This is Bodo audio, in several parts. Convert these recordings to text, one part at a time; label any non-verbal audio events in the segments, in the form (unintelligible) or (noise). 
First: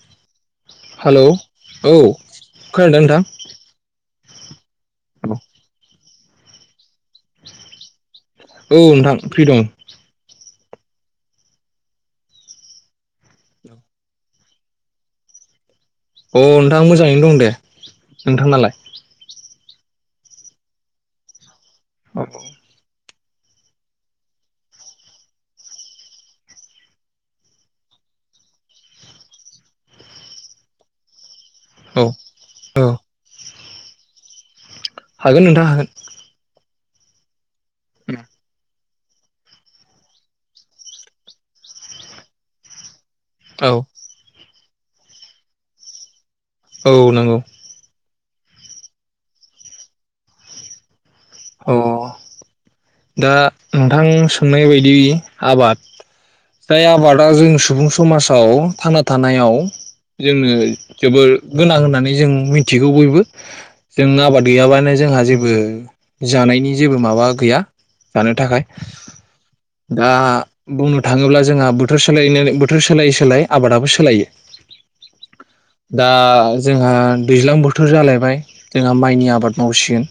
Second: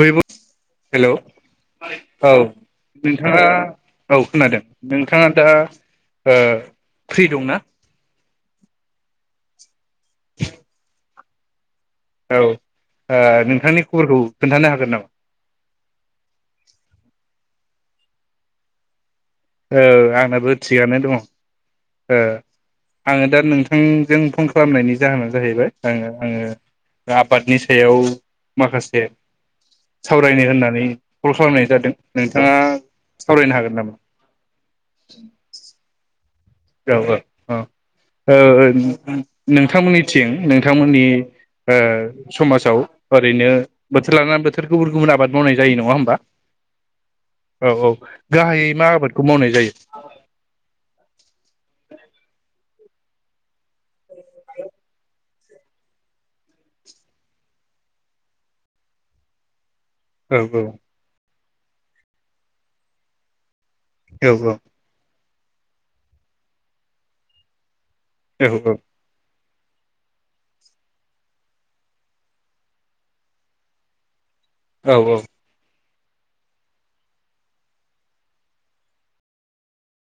हेलौ हेलौ औ खोनादों नोंथां नोंथाङा औ खोनादों ‌। नोंथाङा दा ओ फ्रि दंना औ नोंथां फ्रि दं। (inaudible) औ ओ नोंथांनि खबरखौ खोन्थानो हागोन नामा? अ नोंथां मोजाङैनो दं दे नोंथांनालाय? औ आंनाबो थिगानो दङ'। ओ औ आङो दा नोंथांजों फन खालामनायनि जाहोना जाहैबाय ओ आङो आबादनि सायाव माखासे सावरायनो होननानै कल खालामनाय जादों नोंथाङा औ सावरायनो हागोन नामा हागोन नोंथा हागोन। (unintelligible) (unintelligible) उम नोंथांमोननिथिं नोंथांमोननि ओ समाजाव ओरैनो औ बोथोर लाना बोथोर थोर गुबुन गुबुन आबाद मावनाय जायो नङा होमबा औ नंगौ। औ औ गाहायै मा आबादखौ मावनाय जायो? अ दा नोंथां सोंनाय बायदि आबाद जाय आबादा जों सुबुं समाजाव थांना थानायाव औ जोंनो जोबोर गोनां होननानै जों मिथिगौ बयबो जों औ आबाद गैयाबानो जोंहा जेबो बो जानायनि जेबो माबा गैया जानो थाखाय दा बुंनो थाङोब्ला जोंहा बोथोर सोलायै बोथोर सोलायै सोलायै आबादाबो सोलायो। औ औ दा जोंहा दैज्लां बोथोर जालायबाय जोंहा माइनि आबाद मावसिगोन।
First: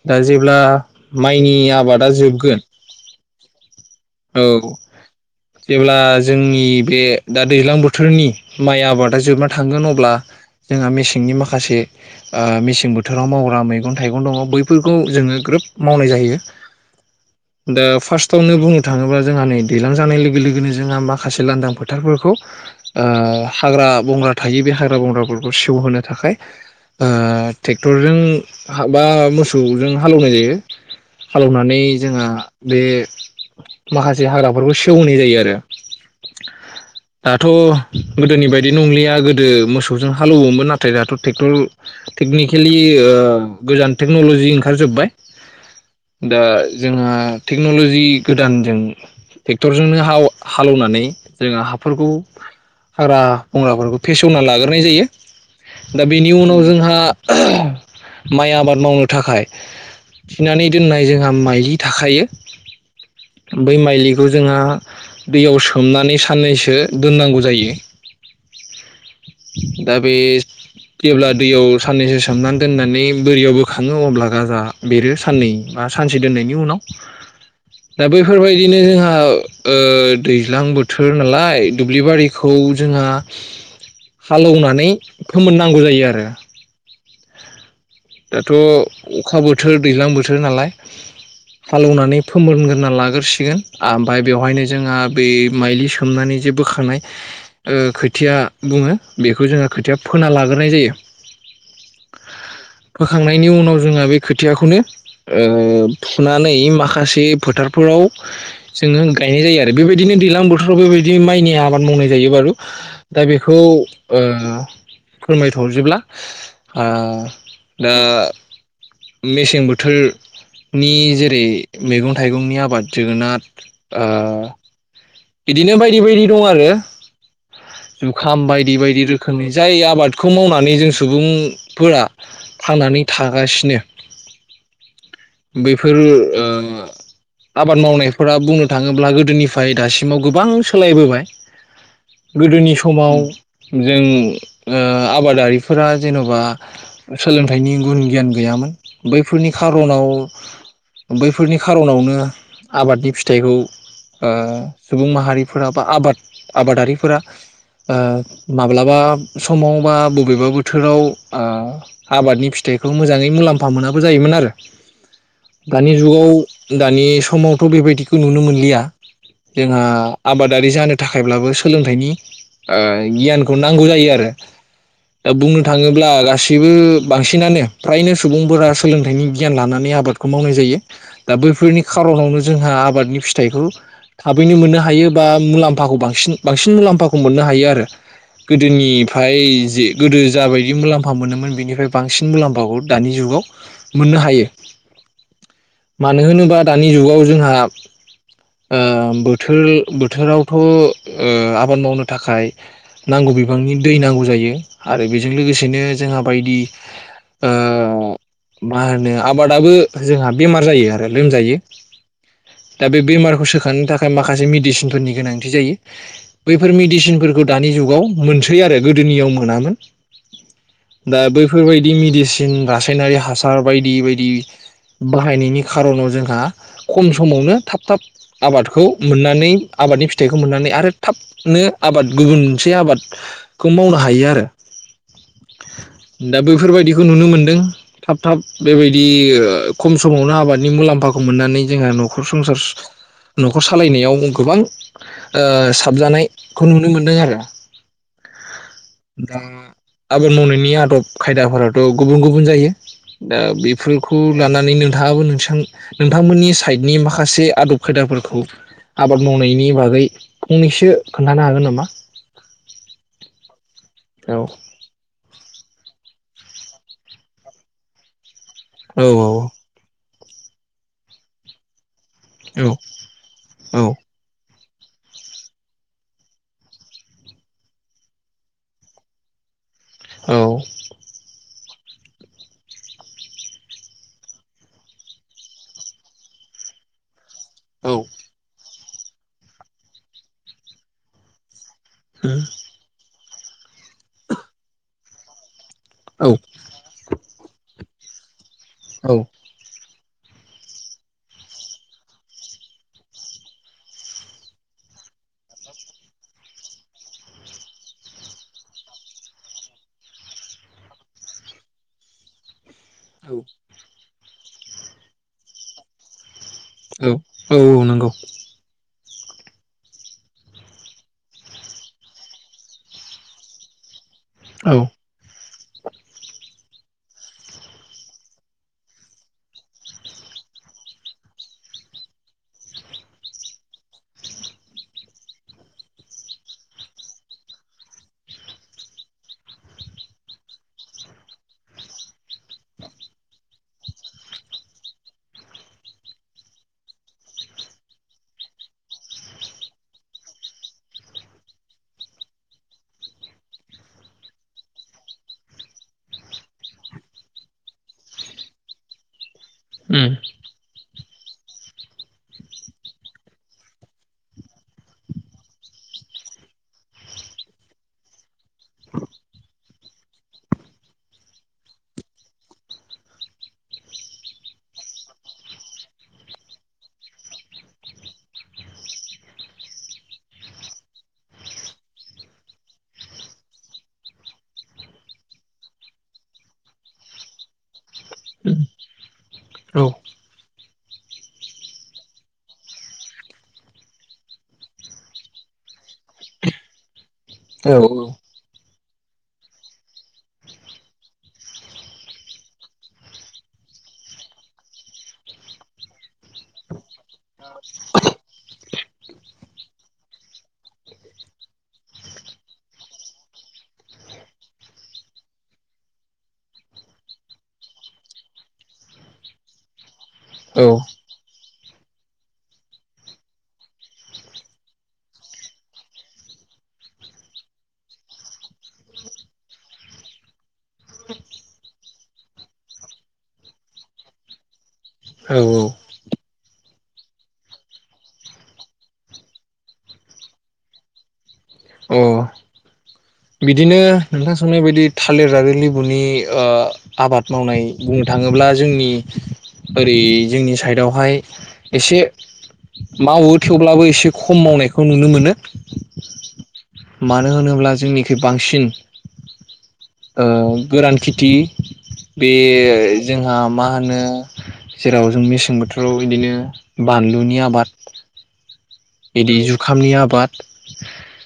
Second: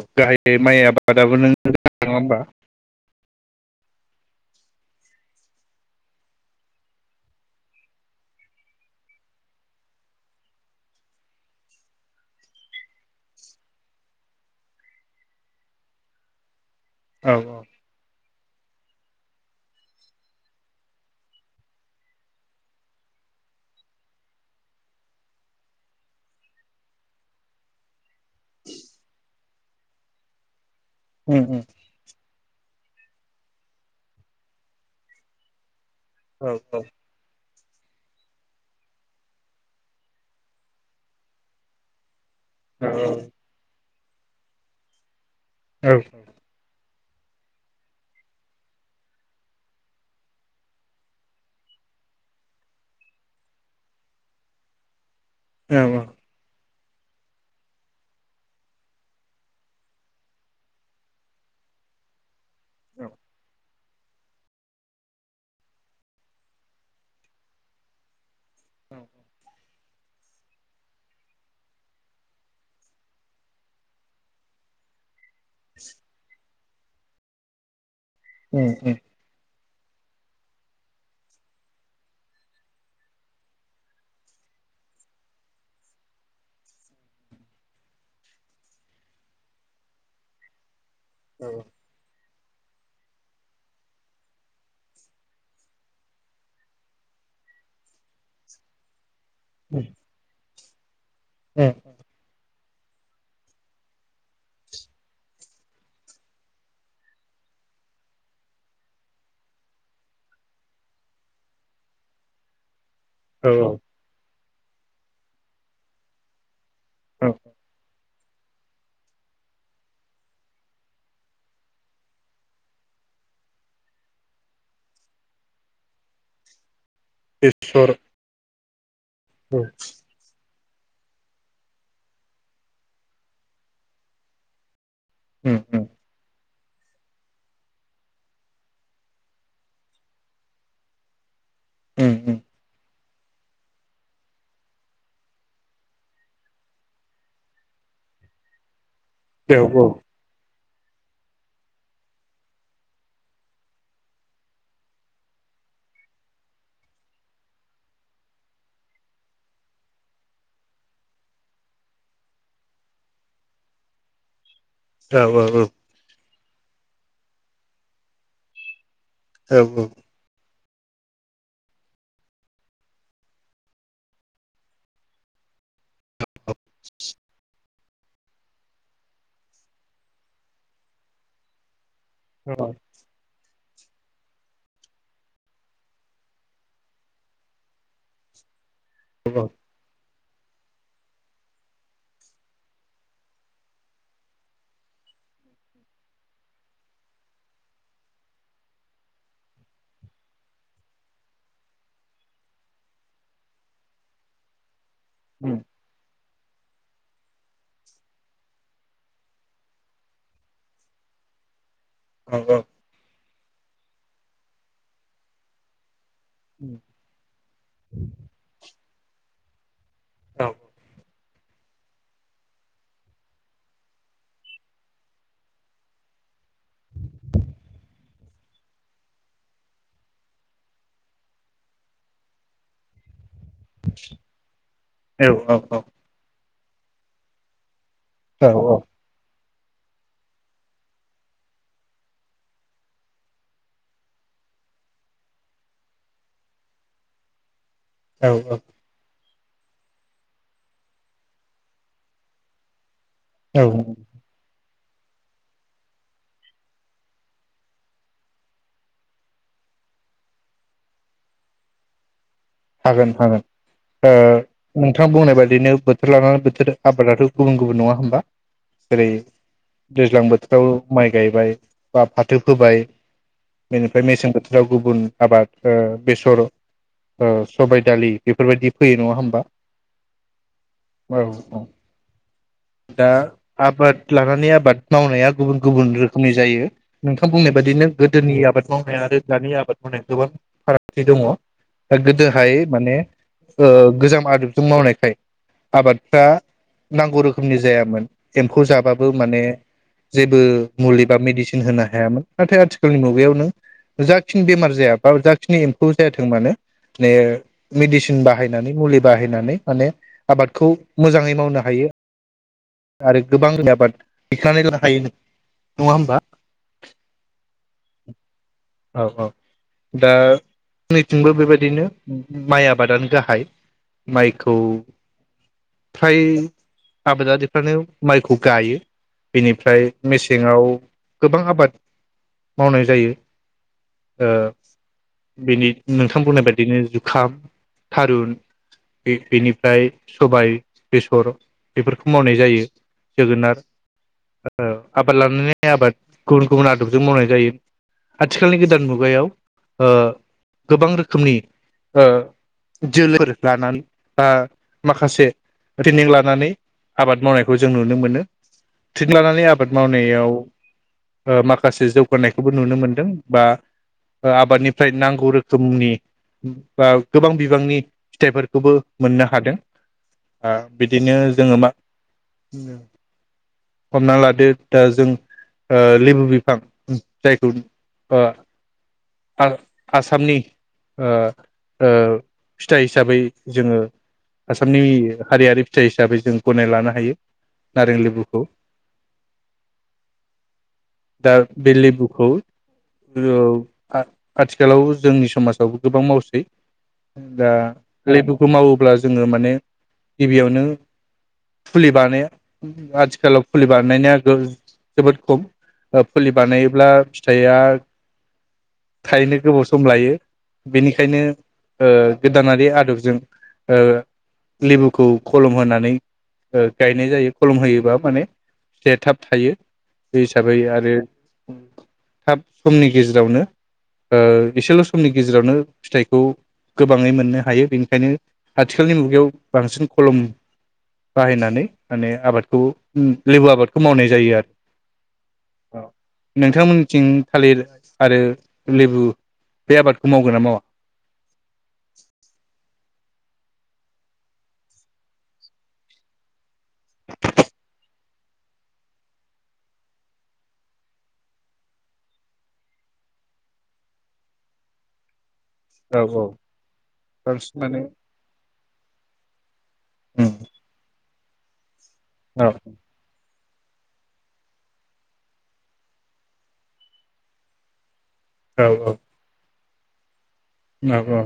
औ दा गाहायै जेब्ला माइ आबादाबो नों माइनि नङा आबादा होमबा जोबगोन। औ जेब्ला जोंनि बे दा दैज्लां बोथोरनि माइ आबादा जोबना थांगोन अब्ला जोंहा मेसेंनि माखासे ओ मेसें बोथोराव माव मैगं थाइगं दङ बैफोरखौ जोङो ग्रोब मावनाय जाहैयो। औ औ दा फार्स्ट टावनो बुंनो थाङोब्ला जोंहा नै दैलां जानाय लोगो लोगोनो जोंहा माखासे लांदां फोथारफोरखौ हाग्रा बंग्रा थायो बे ओ हाग्रा बंग्राफोरखौ सेवहोनो थाखाय ओ टेक्टरजों सौजों हालौवनाय जायो उम उम हालौवनानै जोंहा बे माखासे हाग्राफोरखौ सेवहोनाय जायो आरो औ औ दाथ' गोदोनि बायदि नंलिया गोदो मोसौजों हालौवोमोन नाथाय दाथ' टेक्टर टेकनिकेलि औ ओ गोजान टेक्न'ल'जि ओंखारजोब्बाय औ दा जोंहा टेक्न'लजि गोदानजों टेक्टरजोंनो हालौवनानै जोङो हाफोरखौ हाग्रा बंग्राफोरखौ फेसेवना लाग्रोनाय जायो दा औ बेनि उनाव जोंहा आ माइ आबाद मावनो थाखाय थिनानै दोननाय जोंहा माइलि थाखायो औ बै माइलिखौ जोंहा दैयाव सोमनानै साननैसो दोननांगौ जायो दा बे जेब्ला दैयाव साननैसो सोमनानै दोननानै बोरियाव बोखाङो अब्ला गाजा बेरो साननै बा सानसे दोननायनि उनाव (inaudible) दा उम बैफोरबायदिनो उम जोंहा ओ ओ दैज्लां बोथोर नालाय दुब्लिबारिखौ जोंहा हालेवनानै फोमोननांगौ जायो आरो दाथ' अखा बोथोर दैज्लां बोथोर नालाय औ हाल एवनानैब फोमोरग्रोना लाग्रोसिगोन आ ओमफ्राय बेवहायनो जोंहा बै माइलि सोमनानै जे बोखांनाय ओ खोथिया बुङो। बेखौ जोङो उम खोथिया फोना लागोन। होनाय जायो फोखांनायनि उनाव जोंहा बे खोथियाखौनो ओ फुनानै माखासे फोथारफोराव जोङो गायनाय जायो आरो बेबायदिनो दैलां बोथोराव बेबायदि माइनि आबाद मावनाय जायो बारु दा औ बेखौ औ ओ फोरमायथ'जोबब्ला ओ ओ मेसें बोथोर नि जेरै मैगं थाइगंनि आबाद जोगोनार ओ बिदिनो बायदि बायदि दं आरो बेसर जुखाम बायद बिबायदि रोख खोमनि औ उम जाय आबादखौ मावनानै जों सुबुंफोरा थांनानै थागासिनो उम बेैफोर ओ ओ आबाद मावनायफोरा बुंनो थाङोब्ला गोदोनिफाय दासिम (unintelligible) गोबां सोलायबोबाय। उम गोदोनि समाव जों ओ आबादारिफोरा जेन'बा सोलोंथाइनि गुन गियान गैयामोन। बैफोरनि औ औ खार'नाव बैफोरनि खार'नावनो आबादनि फिथाइखौ ओ सुबुं माहारिफोरा बा आबाद आबादारिफोरा ओ माब्लाबा समाव बा बबेबा बोथोराव ओ आबादनि फिथाइखौ मोजाङै मुलाम्फा मोनाबो जायोमोन आरो दानि जुगाव दानि समावथ' बेबायदिखौ नुनो मोनलिया। जोंहा आबाद दारि जानो थाखायब्लाबो सोलोंथाइनि ओ गियानखौ नांगौ जायो आरो दा बुंनो थाङो ब्ला गासिबो बांसिनानो फ्रायनो सुबुंफोरा सोलोंथाइनि गियान लानानै आबादखौ मावनाय जायो। दा बैफोरनि खार'नावनो औ जोंहा आबादनि फि थाइखौ थाबैनो मोननो हायो बा मुलाम्फाखौ बांसिन बांसिन मुलाम्फाखौ मोननो हायो आरो गो दोनिफाय औ जे गोदो जाबायदि मुलाम्फा मोनोमोन बेनिफ्राय बांसिन मुलाम्फाखौ दानि जुगाव मोननो हायो। मानो होनोबा दानि जुगाव जोंहा ओ बोथोर बोथोरावथ' ओ आबाद मावनो थाखाय नांगौ बिबांनि दै नांगौ जायो। आरो बेजों औ लोगोसेनो जोंहा बायदि ओ मा होनो आबादाबो जोंहा बेमार जायो आरो लोमजायो। दा बे बेमार गोसोखांनि था माखासे मेडिसिनफोरनि गोनांथि जायो। बैफोर मेडिसिनफोरखौ दानि जुगाव मोनसै आरो गोदोनियाव मोनामोन। औ। दा बैफोरबायदि मेडिसिन रासायनारि हासार बायदि बायदि बाहायनायनि खार'नाव जोंहा खम समावनो थाब थाब आबादखौ मोननानै आबादनि फिथाइखौ मोननानै आरो थाबनो आबाद गुबुन मोनसे आबाद खौ मावनो हायो आरो औ दा बैफोरबायदिखौ नुनो मोन्दों। थाब थाब बेबायदि खम समावनो आबादनि मुलाम्फाखौ मोननानै जोंहा न'खर संसार न' खर सालायनायाव गोबां ओ साबजानायखौ नुनो मोनदों आरो औ औ। दा आबाद मावनायनि आदब खायदाफोराथ' गुबुन गुबुन जायो। दा बेफोरखौ लानानैनो नोंथाङाबो नोंसां नोंथांमोननि साइडनि माखासे आदब खायदाफोरखौ। आबाद मावनायनि बागै फंनैसो खोन्थानो हागोन नामा? हागोन हागोन। औ नोंथाङा बुंनाय बायदि ओरैनो बोथोर लानानै बोथोर आादाथ' गुबुन गुबुन नङा होमबा? औ जेरै दैज्लां बोथोर औ माय गाय बाय बा फाथो औ फोबाय औ बेनिफ्राय मेसें गोोथोर। जेराव गुबुन आबाद बेसर सबाय दालि बेफोरबायदि फैयो नङा होमबा? औ औ औ। दा आबाद लानानै आबाद मावनाया गुबुन गुबुन रोखोमनि जायो नोंथ बुंनाय बायदिनो औ गोदोनि आबाद। मावनाय आरो दानि आबाद मावनाय गोबां फारागथि दङ। ओ-गोदोहाय माने। ओ-गोजाम आदबजों मावनायखाय। आबादफ्रा नांगौ रोख जायामोन। एम्फौ जाबाबो औ माने। जेबो मुलि बा मेडिसिन होनो हायामोन नाथाय आथिखालनि मुगायाव नों जाखिनि बेमार जाया बा जाखिनि एम्फौ जायाथों मानो ने मेडिसिन बाहायनानै मुलि बाहायनानै माने आबादखौ मोजाङै मावनो हायो। आरो औ गोबां आबाद। (unintelligible) हायो नङा होमबा? औ औ औ नंगौ। औ औ दा नैथिंबो बेबायदिनो माइ आबादानो गाहाय। माइखौ। औ फ्राय। आबादारिफ्रानो माइखौ गायो बेनिफ्राय मेसेंआव गोबां आबाद मावनाय जायो ओ-बेनि नोंथां बुंनाय बायदिनो जुखाम थारुन बे- बेनिफ्राय सबाय बेसर। बेफोरखौ मावनाय जायो जोगोनार ओ-आबाद लानानै आबाद गुबुन गुबुन आदबजों मावनाय जायो आथिखालनि गोदान मुगायाव गोबां रोखोमनि ओ-जोल लानानै बा माखासे रटेनिं लानानै। आबाद मावनायखौ जों नुनो मोनो थिग लानानै आब बाद औ मावनायाव। ओ-माखासे जौगानायखौबो नुनो मोनदों बा ओ- आबादनिफ्राय नांगौ रोखोमनि बा गोबां बिबांनि फिथाइफोरखौबो मोननो हादों बिदिनो। जोङो मा हमना लादो दा जों ओ-लेबु बिफां जायखौ ओ-आ- आसामनि आ-ओ-फिथाइ हिसाबै जोङो आसामनि हारियारि फिथाइ हिसाबै। जों गनाय लानो हायो नारें लेबुखौ दा बे लेबुखौ ओव- आथिखालाव जोंनि समाजावबो गोबां मावसै। दा लेबु। फोर मावोब्ला जोङो माने गिबियावनो। फुलि बानाया आथिखालाव फुलि बानायनाया जोबोद खम ओ-फुलि बानायोब्ला फिथाइया थायनो गोबाव सम लायो बेनिखायनो ओ- गोदानारि आदबजों ओ-लेबुखौ खलम होनानै। ओ-गायनाय जायो खलम होयोबा माने फिथाइया थाब थायो बे हिसाबै औ आरो थाब समनि गेजेरावनो ओ-एसेल' समनि गेजेरावनो फिथाइखौ गोबाङै मोननो हायो बेनिखायनो आथिखालनि मुगायाव बांसिन खलम। बाहायनानै माने आबादखौ लेबु आबादखौ मावनाय जायो आरो औ नोंथांमोननिथिं थालिर आरो लेबु बे आबादखौ मावगोन ना मावा? औ बिदिनो नोंथां सोनाय बायदि थालिर आरो लेबुनि ओ-आबाद मावनाय बुंनो थाङोब्ला जोंनि ओरै जोंनि साइडआवहाय एसे मावो थेवब्लाबो एसे खम मावनायखौ नुनो मोनो। औ मानो औबांसिन होनोब्ला माने। जोंनिखै बांसिन ओ- गोरान। खेथि। बे औ जों। आ-मा होनो जेराव जों मेसें बोथोराव बिदिनो बानलुनि आबाद। औ औ। खामनि आबाद। औ औ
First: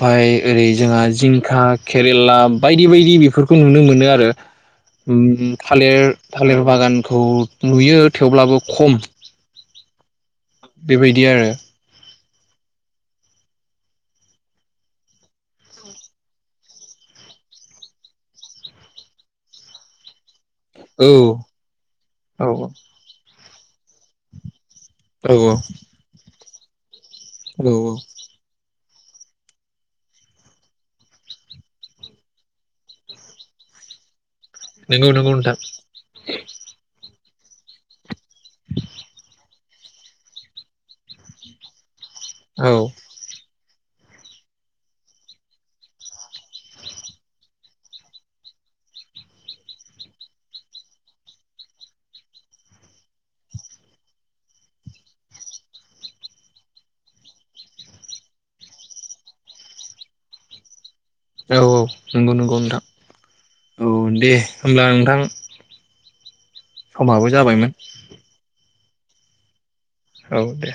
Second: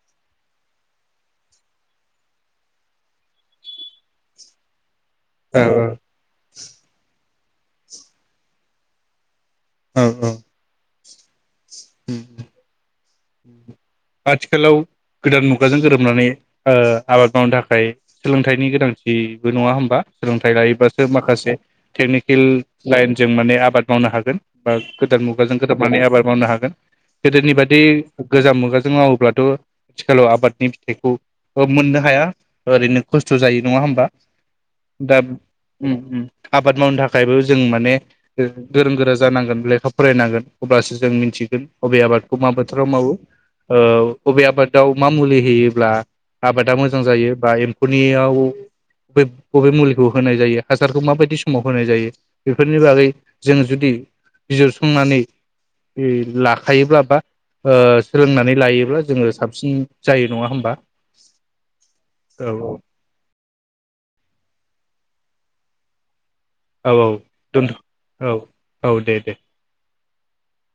ओमफाय ओरै जोंहा जिंखा केरेला बायदि बायदि बेफोरखौ नुनो मोनो आरो। औ थालिर थालिर बागानखौ। नुयो थेवब्लाबो खम। औ औ बेबायदि आरो (unintelligible) आथिखालाव गोदान मुगाजों गोरोबनानै ओ आबाद मावनो थाखाय सोलोंथाइनि गोनांथिबो नङा होमबा सोलोंथा औ लायोबासो माखासे टेकनिकेल औ लाइनजों माने आब आबाद मावनो हागोन बा गोदान औ मुगाजों गोरोबनानै आबाद मावनो हागोन गोदोनि बादि औ मुगाजों मावोब्लाथ' थिखालाव आबादनि फिथाइखौ मोननो हाया ओरैनो खस्थ' जायो नङा होमबा नंगौ दाब नंगौ नोंथां ओम ओम आबाद मावनो थाख थाखायबो जों माने गोरों गोरा जानांगोन लेखा फरायनांगोन अब्लासो जों मिथिगोन बबे आबाद औ ओ अबे आबादाव मा मुलि होयोब्ला आबादा मोजां जायो बा एम्फौनियाव बबे मुलिखौ होनाय जायो हासारखौ माबायदि समाव होनाय जायो बेफोरनि बागै जों जुदि बिजिरसंनानै लाखायोब्ला बा ओ सोलोंनानै लायोब्ला जोङो साबसिन जायो नङा होमबा औ औ नोंगौ औ नोंगौ नोंथां औ दे होमब्ला नोंथां (unintelligible) औ औ समाबो जाबायमोन दोनथ' औ औ दे दे औ दे